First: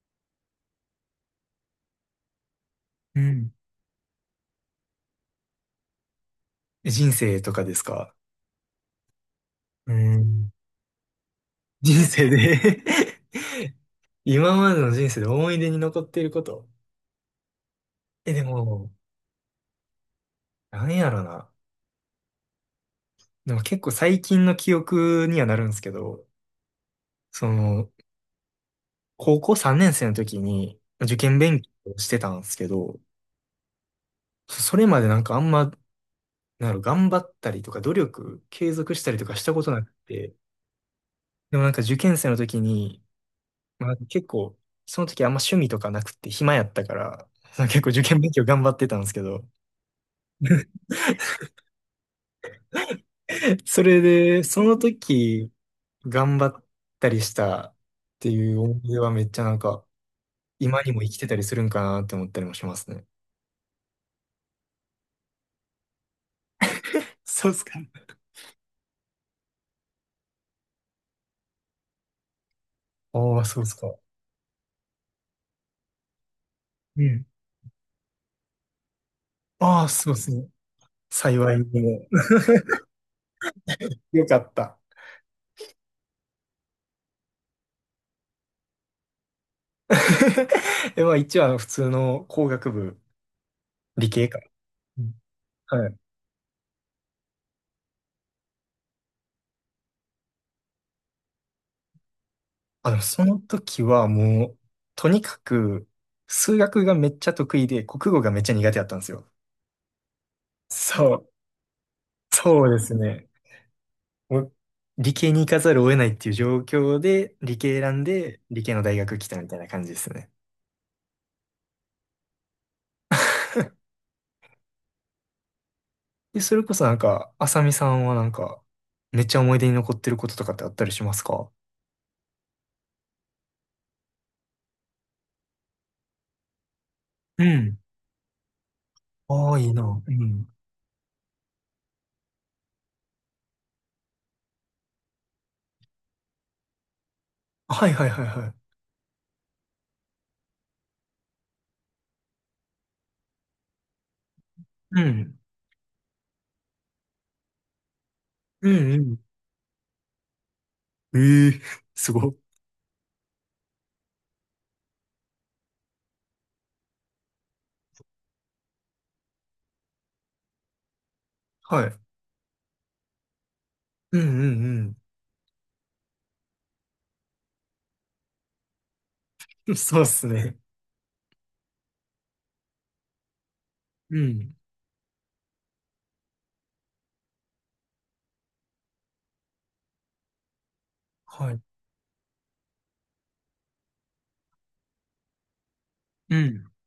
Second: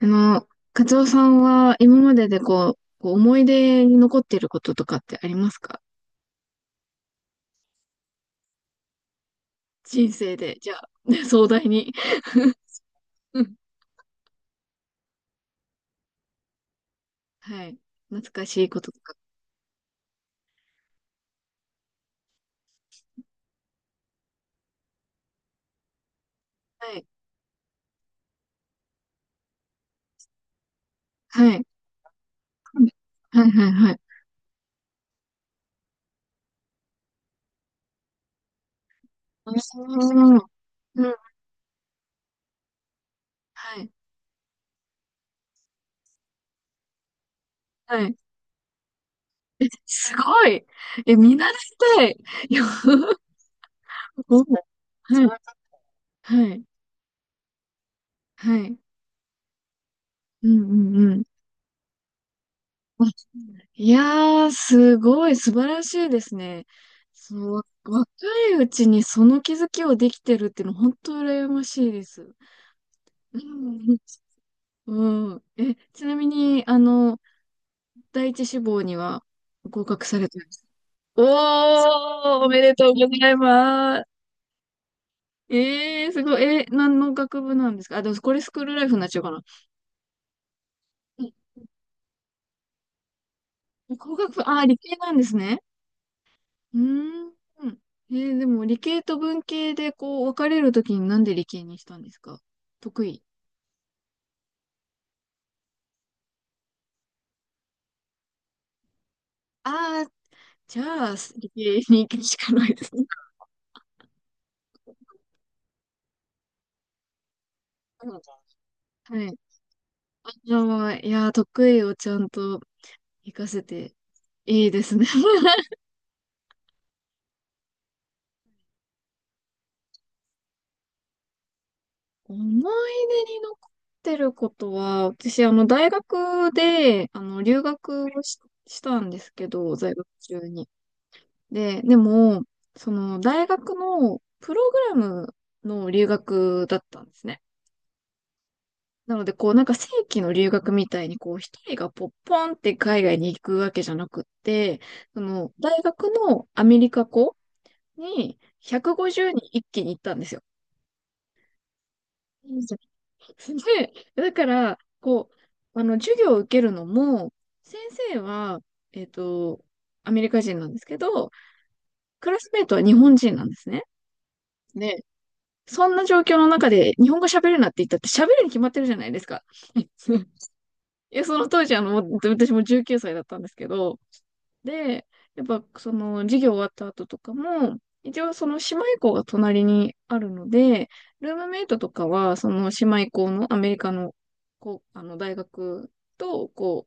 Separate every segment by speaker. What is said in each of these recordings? Speaker 1: あの、カツオさんは今まででこう、
Speaker 2: う
Speaker 1: 思い
Speaker 2: ん。
Speaker 1: 出に残っていることとかってありますか？
Speaker 2: 人生とかですか？う
Speaker 1: 人生
Speaker 2: ん。
Speaker 1: で、じゃあ、ね壮大に。
Speaker 2: 人生 で。
Speaker 1: うん。
Speaker 2: 今までの人生で思い出に残っていること。
Speaker 1: はい。懐
Speaker 2: で
Speaker 1: かしいこと
Speaker 2: も、
Speaker 1: とか。
Speaker 2: なんやろな。でも結構最近の記憶にはなるんですけど、
Speaker 1: はい。
Speaker 2: その、高校3年生の時に受験
Speaker 1: は
Speaker 2: 勉
Speaker 1: い。
Speaker 2: 強をしてたんですけど、
Speaker 1: はいはいはい。
Speaker 2: それまでなんかあんま、なんやろ、頑張ったりとか努力継続したりとかし
Speaker 1: あ
Speaker 2: たことなくて、
Speaker 1: ーうん。
Speaker 2: でもなんか受験生の時に
Speaker 1: はい。
Speaker 2: まあ、結構、その時あんま趣味とかなくって暇やったから、結構
Speaker 1: は
Speaker 2: 受
Speaker 1: い。
Speaker 2: 験勉強頑張ってたんですけど、
Speaker 1: すごい。え、見習いたい。いや、
Speaker 2: それ
Speaker 1: ん、
Speaker 2: で、その
Speaker 1: はい。
Speaker 2: 時頑張
Speaker 1: はい。
Speaker 2: ったりしたってい
Speaker 1: は
Speaker 2: う
Speaker 1: い。
Speaker 2: 思い出はめっちゃなんか、
Speaker 1: う
Speaker 2: 今に
Speaker 1: ん
Speaker 2: も生
Speaker 1: う
Speaker 2: き
Speaker 1: ん。
Speaker 2: てたりするんかなって思ったりもしますね。
Speaker 1: わいやー、すごい素晴らしいですね。そ
Speaker 2: そう
Speaker 1: の、
Speaker 2: っすか？
Speaker 1: 若いうちにその気づきをできてるっていうの、本当羨ましいです。う
Speaker 2: ああ、そうっすか。
Speaker 1: ん。うん。え、ちなみに、あ
Speaker 2: う
Speaker 1: の、
Speaker 2: ん。
Speaker 1: 第一志望には
Speaker 2: あ
Speaker 1: 合
Speaker 2: あ、
Speaker 1: 格
Speaker 2: そう
Speaker 1: さ
Speaker 2: で
Speaker 1: れ
Speaker 2: す
Speaker 1: たん
Speaker 2: ね。
Speaker 1: ですか？
Speaker 2: 幸いにも。
Speaker 1: おー、おめでとうございま す。
Speaker 2: よかった。
Speaker 1: すごい。え、何の学部なんですか？あ、でもこれスクールライフになっちゃうかな。
Speaker 2: まあ
Speaker 1: うん。
Speaker 2: 一応あの普通の工学部、理
Speaker 1: 工学
Speaker 2: 系
Speaker 1: 部、
Speaker 2: か。
Speaker 1: 理系
Speaker 2: う
Speaker 1: な
Speaker 2: ん、
Speaker 1: んですね。
Speaker 2: はい。
Speaker 1: うーん。でも理系と文系でこう分かれるときになんで理系にしたんですか？
Speaker 2: あの、
Speaker 1: 得意。
Speaker 2: その時はもう、とにかく、数学がめっちゃ得意で、国語がめっちゃ苦手だったんですよ。
Speaker 1: ああ、じゃ
Speaker 2: そ
Speaker 1: あ、
Speaker 2: う、
Speaker 1: 理系に行くしかな
Speaker 2: そう
Speaker 1: い
Speaker 2: で
Speaker 1: で
Speaker 2: す
Speaker 1: すね。
Speaker 2: ね。もう理系に行かざるを得ないっていう状況で、理系選んで、理系の大
Speaker 1: うん。
Speaker 2: 学来
Speaker 1: はい。
Speaker 2: たみたいな感じですね。
Speaker 1: あ、じゃあ、いやー、得意をちゃんと活かせて いいですね。
Speaker 2: で、それこそなんか、あさみさんはなんか、めっちゃ思い出に残ってることとかってあったりしますか？
Speaker 1: 思い出に残ってることは、私、あの、大学で、あの、
Speaker 2: う
Speaker 1: 留
Speaker 2: ん。
Speaker 1: 学をしたんですけ
Speaker 2: ああ、いい
Speaker 1: ど、
Speaker 2: な。
Speaker 1: 在学
Speaker 2: う
Speaker 1: 中
Speaker 2: ん。
Speaker 1: に。で、でも、その大学のプログラムの留学だったんですね。
Speaker 2: はいはいはいはい。
Speaker 1: なので、こうなんか正規の留学みたいに、こう一人がポッポンって海外に行くわけじゃなくって、
Speaker 2: う
Speaker 1: そ
Speaker 2: ん。
Speaker 1: の大学のアメリカ校に
Speaker 2: うん
Speaker 1: 150人一気に行ったんですよ。
Speaker 2: うん。ええ、すごっ。
Speaker 1: うん。で、だから、こう、あの、授業を受けるのも、先生は、えっと、アメリカ人なんですけど、
Speaker 2: はい。
Speaker 1: クラスメイトは日本人なんですね。
Speaker 2: うんうん。
Speaker 1: そんな状況の中で日本語喋るなって言ったって喋るに決まってるじゃないですか。
Speaker 2: うん、そうっす ね。
Speaker 1: いや、その当時、あの、私もじゅう私も19歳だったんですけど、
Speaker 2: うん。
Speaker 1: で、やっぱその授業終わった後とかも、一応その姉妹校が隣にあるので、ルーム
Speaker 2: はい。
Speaker 1: メイトとかは、その姉妹校のアメリカの、こう、あの、大学
Speaker 2: う
Speaker 1: と、
Speaker 2: ん。
Speaker 1: こ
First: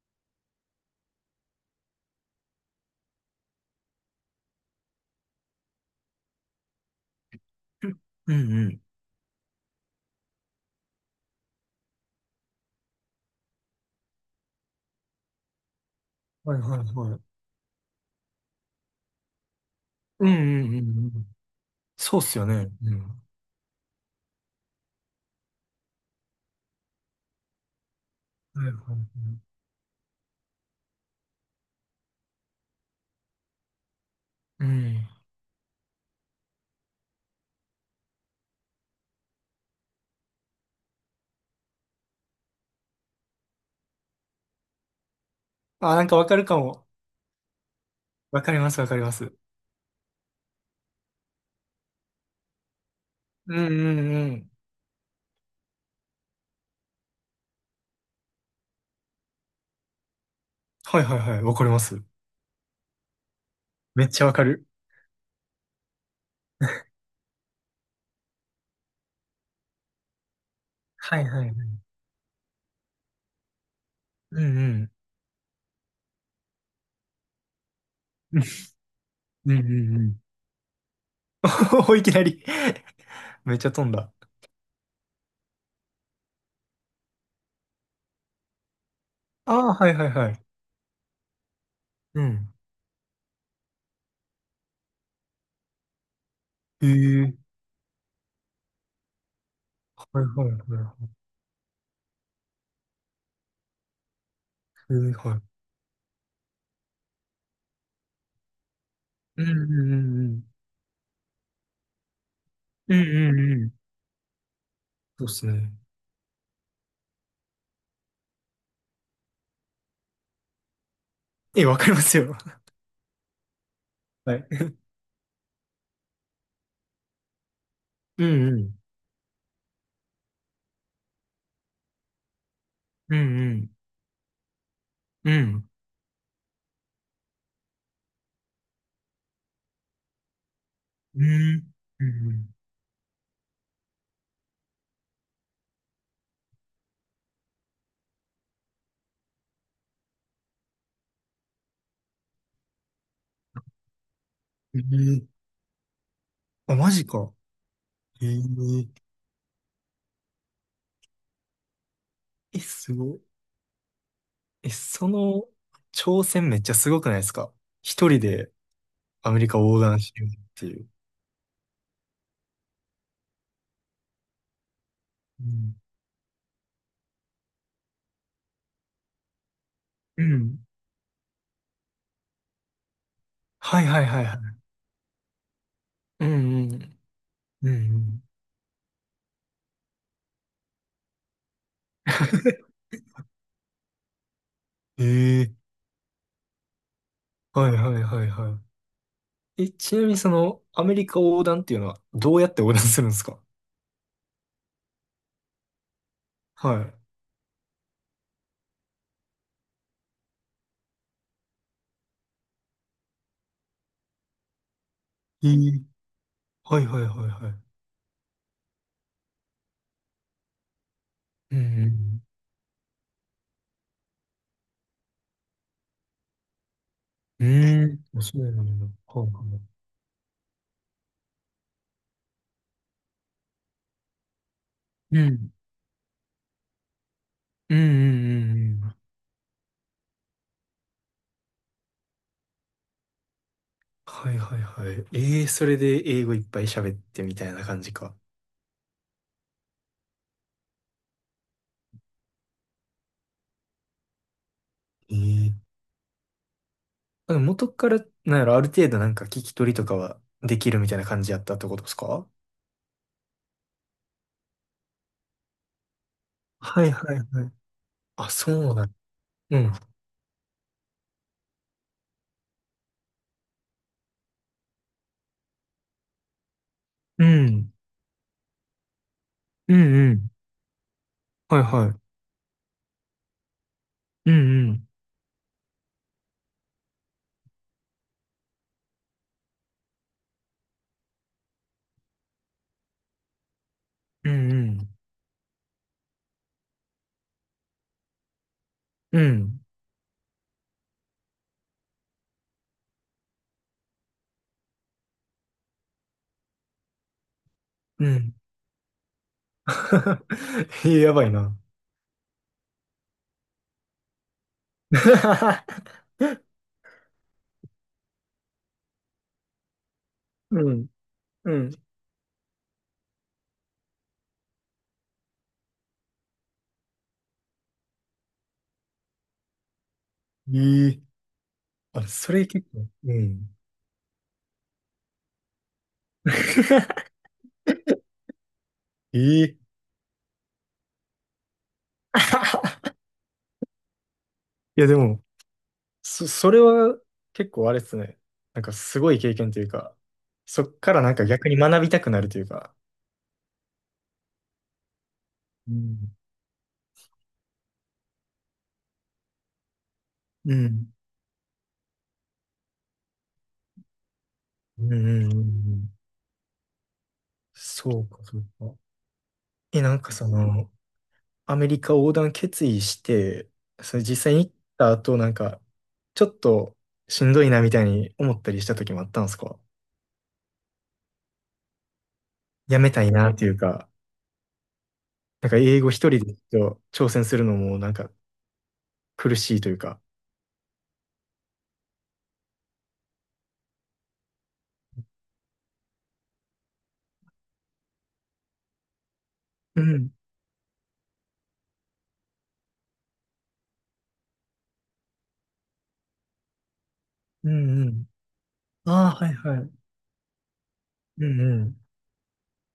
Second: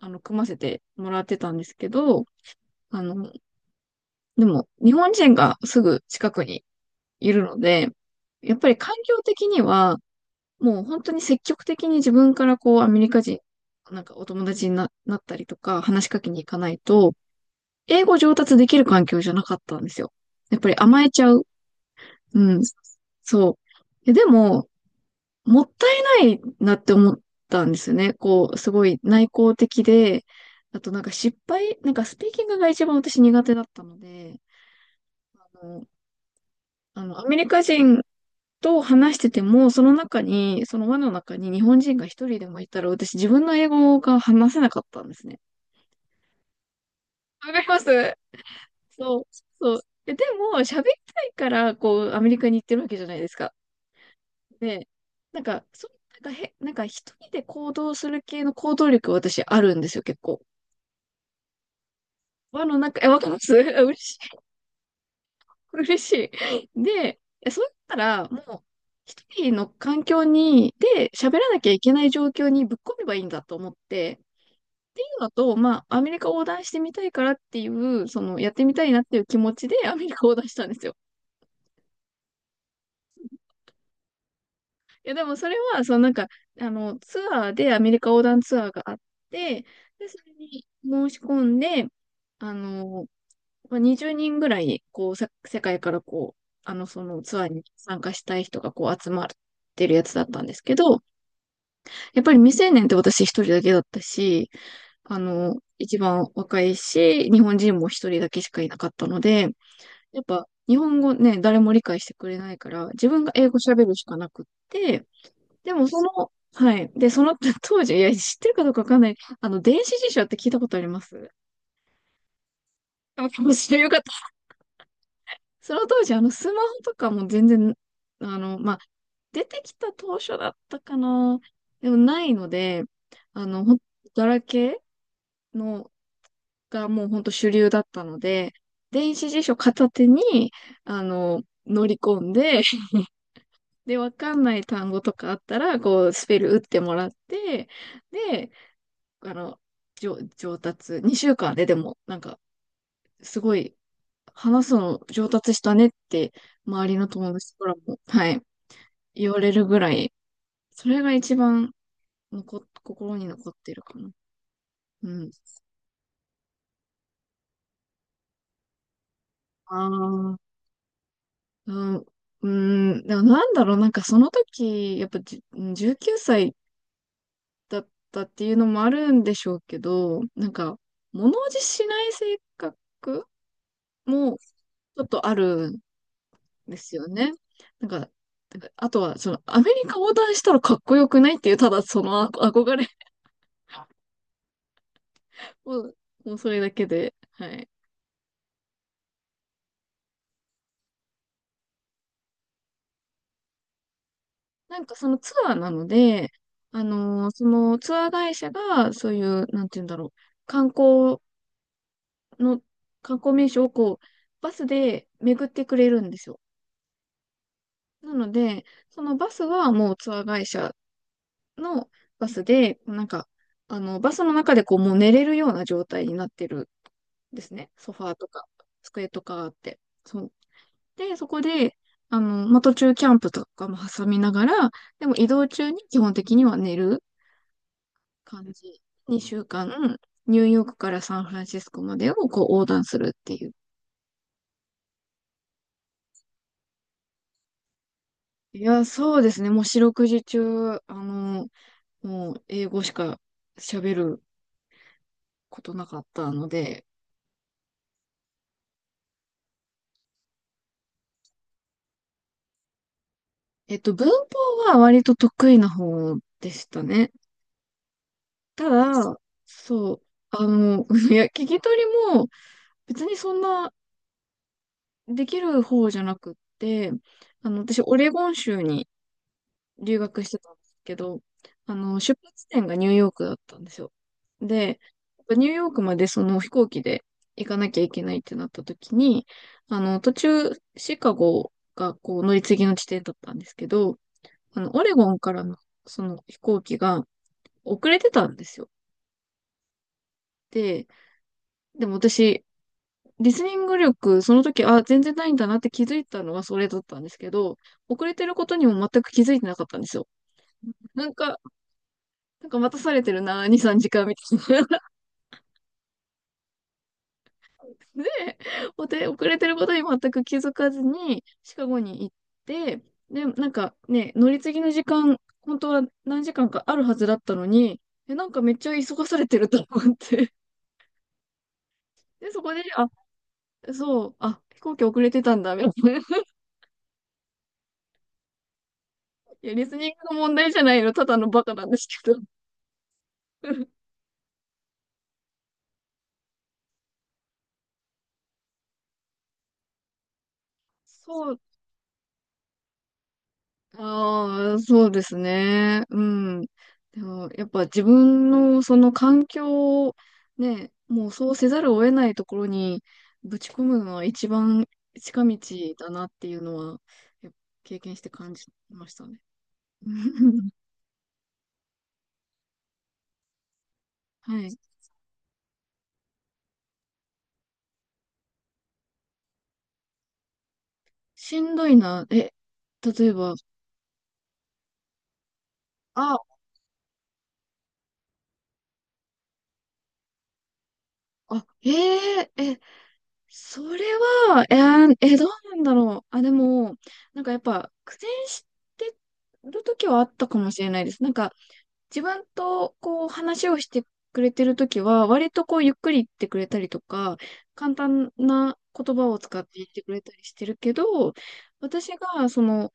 Speaker 1: う、あの、組ませてもらってたんですけど、あの、でも、日本人がすぐ近くにいるので、
Speaker 2: うん
Speaker 1: やっぱ
Speaker 2: う
Speaker 1: り
Speaker 2: ん。
Speaker 1: 環境的には、もう本当に積極的に自分からこうアメリカ人、なんかお友達になったりとか話しかけに行
Speaker 2: は
Speaker 1: か
Speaker 2: い
Speaker 1: な
Speaker 2: は
Speaker 1: い
Speaker 2: い
Speaker 1: と、
Speaker 2: はい。
Speaker 1: 英語上達できる環境じゃなかったんですよ。
Speaker 2: うん
Speaker 1: やっ
Speaker 2: う
Speaker 1: ぱ
Speaker 2: ん
Speaker 1: り
Speaker 2: う
Speaker 1: 甘
Speaker 2: んう
Speaker 1: えち
Speaker 2: ん。
Speaker 1: ゃう。
Speaker 2: そうっすよ
Speaker 1: うん。
Speaker 2: ね。うん。は
Speaker 1: そう。でも、もったいないなって思ったんですよね。こう、
Speaker 2: いはい
Speaker 1: す
Speaker 2: は
Speaker 1: ごい内
Speaker 2: い。
Speaker 1: 向的で、あとなんかなんかスピーキングが一番私苦手だったので、
Speaker 2: うん。
Speaker 1: あの、アメリカ人と話してても、その中に、その輪の中に日本人が一人でもいたら、私自分の英語が話せなかったんですね。
Speaker 2: あ、なんかわかるかも。
Speaker 1: わかります。
Speaker 2: わかります、わかりま
Speaker 1: そう、
Speaker 2: す。
Speaker 1: そう。で、でも、喋りたいから、こう、アメリカに行ってるわけじゃないです
Speaker 2: う
Speaker 1: か。
Speaker 2: んうんうん。
Speaker 1: で、なんか、そう、なんかへ、なんか一人で行動する系の行動力、私あるんですよ、結構。
Speaker 2: はいはいはい。わかります。
Speaker 1: 輪の中、え、わかります。 嬉
Speaker 2: めっ
Speaker 1: し
Speaker 2: ちゃわ
Speaker 1: い。
Speaker 2: かる。
Speaker 1: 嬉しい。で、そう言ったら、もう、一人の環境に、で、
Speaker 2: はい
Speaker 1: 喋
Speaker 2: はい
Speaker 1: らな
Speaker 2: は
Speaker 1: きゃ
Speaker 2: い。
Speaker 1: いけない状況にぶっ込めばいいんだと思って、
Speaker 2: うんうん。
Speaker 1: っていうのと、まあ、アメリカ横断してみたいからっていう、その、やってみたいなっていう気持
Speaker 2: うんう
Speaker 1: ちで ア
Speaker 2: んう
Speaker 1: メリ
Speaker 2: ん。
Speaker 1: カ横断したんですよ。
Speaker 2: お、いきなりめっちゃ飛んだ。
Speaker 1: いや、でもそれは、そのなんか、あの、ツアーでアメリカ横断ツアーがあっ
Speaker 2: あ
Speaker 1: て、
Speaker 2: あ、はいは
Speaker 1: で、
Speaker 2: い
Speaker 1: そ
Speaker 2: は
Speaker 1: れ
Speaker 2: い。
Speaker 1: に申し込んで、
Speaker 2: う
Speaker 1: あ
Speaker 2: ん。
Speaker 1: の、まあ、20人ぐらい、こう、世界からこう、あの、
Speaker 2: へ
Speaker 1: その
Speaker 2: え、は
Speaker 1: ツアーに参加したい人がこう集まってるやつ
Speaker 2: い
Speaker 1: だ
Speaker 2: はい
Speaker 1: ったんですけど、
Speaker 2: は
Speaker 1: やっぱり未成年って私一人だけだったし、
Speaker 2: い。へえ、
Speaker 1: あ
Speaker 2: は
Speaker 1: の、
Speaker 2: い。
Speaker 1: 一番若いし、日本人も一人だけしかいなかったの
Speaker 2: う
Speaker 1: で、
Speaker 2: んうんう
Speaker 1: やっ
Speaker 2: んうん。
Speaker 1: ぱ日本語ね、誰も理解してくれないから、
Speaker 2: うん
Speaker 1: 自分が
Speaker 2: うん
Speaker 1: 英語
Speaker 2: うん。
Speaker 1: 喋るしかなくって、
Speaker 2: そうっすね。
Speaker 1: でもその、はい。で、その 当時、いや、知ってるかどうかわかんない。あの、電子辞書って聞いたことあります？
Speaker 2: え、わかりますよ。
Speaker 1: あかもしれよかった。
Speaker 2: はい。
Speaker 1: その当時、あの、スマホとかも全然、
Speaker 2: う
Speaker 1: あ
Speaker 2: んう
Speaker 1: の、ま
Speaker 2: ん。
Speaker 1: あ、出てきた当初だったかな。でもないので、
Speaker 2: うん
Speaker 1: あ
Speaker 2: う
Speaker 1: の、
Speaker 2: ん。
Speaker 1: ガラケ
Speaker 2: う
Speaker 1: ー
Speaker 2: ん。
Speaker 1: のがもうほんと主流だったので、電子辞書片手に、あ
Speaker 2: う
Speaker 1: の、
Speaker 2: ん。
Speaker 1: 乗り
Speaker 2: う
Speaker 1: 込ん
Speaker 2: ん
Speaker 1: で、で、わかんない単語とかあったら、こう、スペル打ってもらって、で、あの、上達、2週間ででも、なんか、すごい、話す
Speaker 2: う
Speaker 1: の
Speaker 2: ん。
Speaker 1: 上
Speaker 2: ええ、
Speaker 1: 達したねって、
Speaker 2: あ、
Speaker 1: 周
Speaker 2: マ
Speaker 1: り
Speaker 2: ジ
Speaker 1: の友
Speaker 2: か。
Speaker 1: 達からも、
Speaker 2: え
Speaker 1: はい、言われるぐらい、それが一番残
Speaker 2: ええ、すご
Speaker 1: 心
Speaker 2: い。
Speaker 1: に残ってるかな。
Speaker 2: え、そ
Speaker 1: うん。
Speaker 2: の挑戦めっちゃすごくないですか？一人でアメリカ
Speaker 1: あ
Speaker 2: 横断しようっ
Speaker 1: あ、
Speaker 2: ていう。
Speaker 1: うん、うん、でもなんだろう、なんかその時、やっぱ
Speaker 2: うん。
Speaker 1: 19歳だったっていうのもあるんでしょうけど、
Speaker 2: う
Speaker 1: なん
Speaker 2: ん、
Speaker 1: か、物おじしない性格
Speaker 2: はいはいはいは
Speaker 1: も
Speaker 2: い。
Speaker 1: ちょっとあるん
Speaker 2: うんう
Speaker 1: です
Speaker 2: ん。
Speaker 1: よね。
Speaker 2: うん
Speaker 1: なん
Speaker 2: う
Speaker 1: か、
Speaker 2: ん。
Speaker 1: なんかあとは、その、アメリカ横断したらかっこよくないっていう、ただその憧憧 れ
Speaker 2: ええ、
Speaker 1: もう、もうそれだけで、はい。
Speaker 2: はいはいはいはい。え、ちなみにその、アメリカ横断っていうのは、どうやって横断するんですか？
Speaker 1: なんかそのツアーなので、
Speaker 2: は
Speaker 1: あのーそのツアー会社が、そういう、なんて言うんだろう、観光の、観光名所をこう、バスで巡
Speaker 2: い。
Speaker 1: っ
Speaker 2: え
Speaker 1: てく
Speaker 2: え、
Speaker 1: れるんですよ。
Speaker 2: はいはいはいはい。
Speaker 1: なので、そのバスはもうツアー会社
Speaker 2: うんう
Speaker 1: の
Speaker 2: ん。
Speaker 1: バスで、なんか、あの、バスの中でこう、もう寝れるような状態になってるんで
Speaker 2: う
Speaker 1: すね。
Speaker 2: ー
Speaker 1: ソ
Speaker 2: ん。
Speaker 1: ファーと
Speaker 2: そ
Speaker 1: か、
Speaker 2: うなんだ。
Speaker 1: 机と
Speaker 2: はい
Speaker 1: かあっ
Speaker 2: はい。
Speaker 1: て。そう。で、そこで、あの、まあ、途中キャンプとかも挟みながら、でも
Speaker 2: う
Speaker 1: 移動
Speaker 2: ん。
Speaker 1: 中に基本的には寝る
Speaker 2: うんう
Speaker 1: 感
Speaker 2: ん
Speaker 1: じ。
Speaker 2: うんうん。
Speaker 1: 2週間、ニューヨークからサンフランシスコまでをこう横断するっていう。
Speaker 2: はいはいはい。ええ、それで英語いっぱい喋ってみたいな感じか。
Speaker 1: いや、そうですね。もう四六時中、あの、もう英語しか喋る
Speaker 2: え
Speaker 1: こ
Speaker 2: え、
Speaker 1: となかったので、
Speaker 2: あの元から、なんやろ、ある程度なんか聞き取りとかはできるみたいな感じやったってことですか？
Speaker 1: 文法は割と得意な方でした
Speaker 2: はい
Speaker 1: ね。
Speaker 2: はいはい。あ、
Speaker 1: た
Speaker 2: そうだ。
Speaker 1: だ、
Speaker 2: うん。
Speaker 1: そう、あの、いや、聞き取りも別にそんなできる方じゃなくって、
Speaker 2: う
Speaker 1: あの、
Speaker 2: ん。
Speaker 1: 私、オレゴン州に
Speaker 2: うん
Speaker 1: 留
Speaker 2: う
Speaker 1: 学し
Speaker 2: ん。
Speaker 1: てたんですけど、
Speaker 2: はい
Speaker 1: あの、
Speaker 2: は
Speaker 1: 出発点がニューヨークだったんですよ。
Speaker 2: い。うんう
Speaker 1: で、
Speaker 2: ん。
Speaker 1: やっぱニューヨークまでその飛行機で行かなきゃいけないってなった時に、あの、途中、シカゴがこう乗り継ぎの地点だったんですけど、
Speaker 2: うんう
Speaker 1: あの、オ
Speaker 2: ん。
Speaker 1: レゴンからの、その飛行機が遅れてたんですよ。で、でも私、リスニング力、その時、あ、全然ないんだなって気づいたのはそれだったんですけど、
Speaker 2: う
Speaker 1: 遅
Speaker 2: ん。う
Speaker 1: れて
Speaker 2: ん。
Speaker 1: ることにも全く気づいてなかったんですよ。
Speaker 2: ええ、
Speaker 1: な
Speaker 2: や
Speaker 1: ん
Speaker 2: ばい
Speaker 1: か、
Speaker 2: な。
Speaker 1: 待たされてるな、2、3時間みたいな。で、遅れてることに全く気づか
Speaker 2: う
Speaker 1: ず
Speaker 2: ん。
Speaker 1: に、シ
Speaker 2: う
Speaker 1: カ
Speaker 2: ん。
Speaker 1: ゴに行って、で、なんかね、乗り継ぎの時間、本当は何時間かあるはずだったのに、え、なんかめっちゃ急がされてると思って。
Speaker 2: ええ、あ、
Speaker 1: で、
Speaker 2: そ
Speaker 1: そ
Speaker 2: れ
Speaker 1: こで、
Speaker 2: 結構、
Speaker 1: あ、
Speaker 2: うん。
Speaker 1: そう、あ、飛行機遅れてたんだ、みたいな。いや、
Speaker 2: ええ、
Speaker 1: リスニングの問題じゃないの、ただのバカなんですけど。
Speaker 2: いや、でも、それは結構あれですね。なんかすごい経験というか、そっからなんか
Speaker 1: そう、
Speaker 2: 逆に学びたくなるというか。
Speaker 1: ああ、そうです
Speaker 2: う
Speaker 1: ね。う
Speaker 2: ん。
Speaker 1: ん。でも、やっぱ自分のその環境を
Speaker 2: う
Speaker 1: ね、
Speaker 2: ん。
Speaker 1: もうそうせざるを得ないところにぶち込むのは一番
Speaker 2: うんうん
Speaker 1: 近
Speaker 2: うん
Speaker 1: 道
Speaker 2: う
Speaker 1: だ
Speaker 2: ん、
Speaker 1: なっていうのは、やっぱ経験
Speaker 2: そ
Speaker 1: し
Speaker 2: う
Speaker 1: て
Speaker 2: か、
Speaker 1: 感
Speaker 2: そう
Speaker 1: じ
Speaker 2: か。
Speaker 1: ましたね。
Speaker 2: え、なんかそ の、アメリカ横断決意して、それ実際
Speaker 1: は
Speaker 2: に行っ
Speaker 1: い。
Speaker 2: た後、なんか、ちょっとしんどいなみたいに思ったりした時もあったんですか？
Speaker 1: しんどいな。え、
Speaker 2: やめた
Speaker 1: 例
Speaker 2: い
Speaker 1: え
Speaker 2: な
Speaker 1: ば、
Speaker 2: っていうか、なんか英語一人
Speaker 1: あ、
Speaker 2: でちょっと挑戦するのもなんか苦しいというか。
Speaker 1: あ、えええ、それは、どうなんだろう。あ、でも、なんかやっぱ苦戦してる
Speaker 2: う
Speaker 1: 時はあ
Speaker 2: ん、
Speaker 1: ったかもしれないです。なんか自分とこう話をしてくれてる時は、割とこうゆっくり言ってくれたりとか、
Speaker 2: う
Speaker 1: 簡
Speaker 2: ん、うん。
Speaker 1: 単な言葉
Speaker 2: あ
Speaker 1: を
Speaker 2: あ、はい、
Speaker 1: 使って
Speaker 2: は
Speaker 1: 言っ
Speaker 2: い。
Speaker 1: てくれたりしてるけど、
Speaker 2: うん、うん、
Speaker 1: 私がその、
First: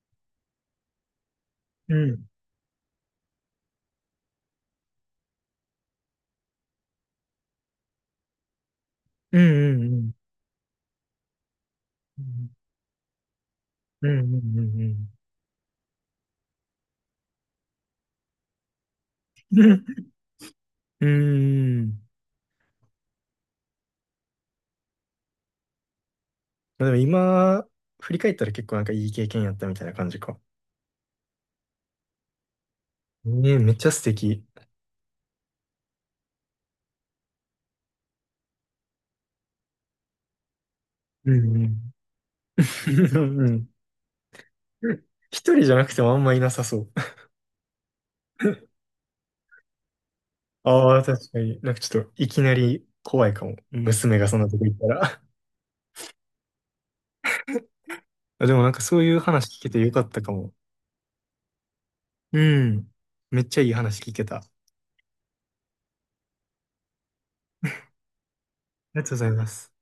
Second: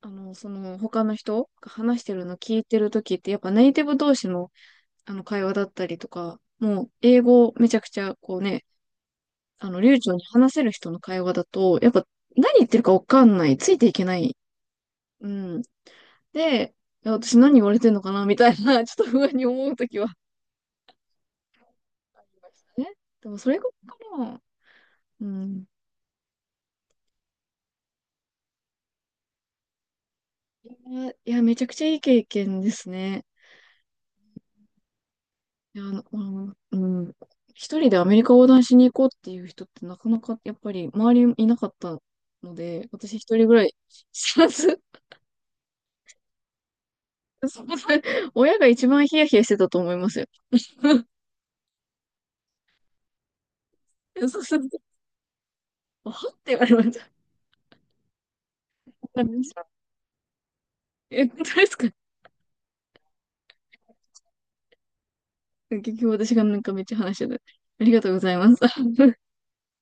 Speaker 1: あの、その他の人が
Speaker 2: う
Speaker 1: 話してる
Speaker 2: ん、
Speaker 1: の聞いてる時ってやっぱネイティブ同士のあの会話だったりとか、もう英語めちゃくちゃこうね、
Speaker 2: う
Speaker 1: あの、
Speaker 2: ん、う
Speaker 1: 流
Speaker 2: ん、
Speaker 1: 暢に話せる人の会話だと、やっぱ何言ってるかわかんない。ついていけ
Speaker 2: うん、
Speaker 1: な
Speaker 2: う
Speaker 1: い。
Speaker 2: ん、うん、うん、
Speaker 1: うん。で、いや私何言われてんのかなみたいな、ちょっと不安に
Speaker 2: う
Speaker 1: 思うとき
Speaker 2: ん。
Speaker 1: は
Speaker 2: うん。
Speaker 1: ありましたね。でもそれがかな。うん。
Speaker 2: まあでも今、振り返ったら結構なんかいい経験やったみたいな感じか。
Speaker 1: いや、めちゃくちゃいい経験ですね。
Speaker 2: ねえ、めっちゃ素敵。
Speaker 1: いや、うん。うん。一人でアメリカ横断しに行こうっていう人ってなかなかやっぱり周
Speaker 2: う
Speaker 1: りいな
Speaker 2: ん
Speaker 1: か
Speaker 2: う
Speaker 1: ったので、私
Speaker 2: ん
Speaker 1: 一
Speaker 2: う
Speaker 1: 人ぐら
Speaker 2: ん。
Speaker 1: い知らず、
Speaker 2: 一人じゃなくてもあんまいなさそう。
Speaker 1: そう。親が一 番ヒヤヒヤしてたと思いますよ。
Speaker 2: ああ、確かに。なんかちょっといきなり怖いかも。娘がそ
Speaker 1: そ
Speaker 2: ん
Speaker 1: う
Speaker 2: な
Speaker 1: そ
Speaker 2: と
Speaker 1: う、
Speaker 2: こ行ったら。
Speaker 1: はって言われました。
Speaker 2: あ、でもなんかそういう話聞 けてよかったかも。
Speaker 1: え、本当ですか？
Speaker 2: うん。めっちゃいい話聞けた。
Speaker 1: 結局私がなんかめっちゃ話してた。ありがとうございます。
Speaker 2: りがとうご ざいます。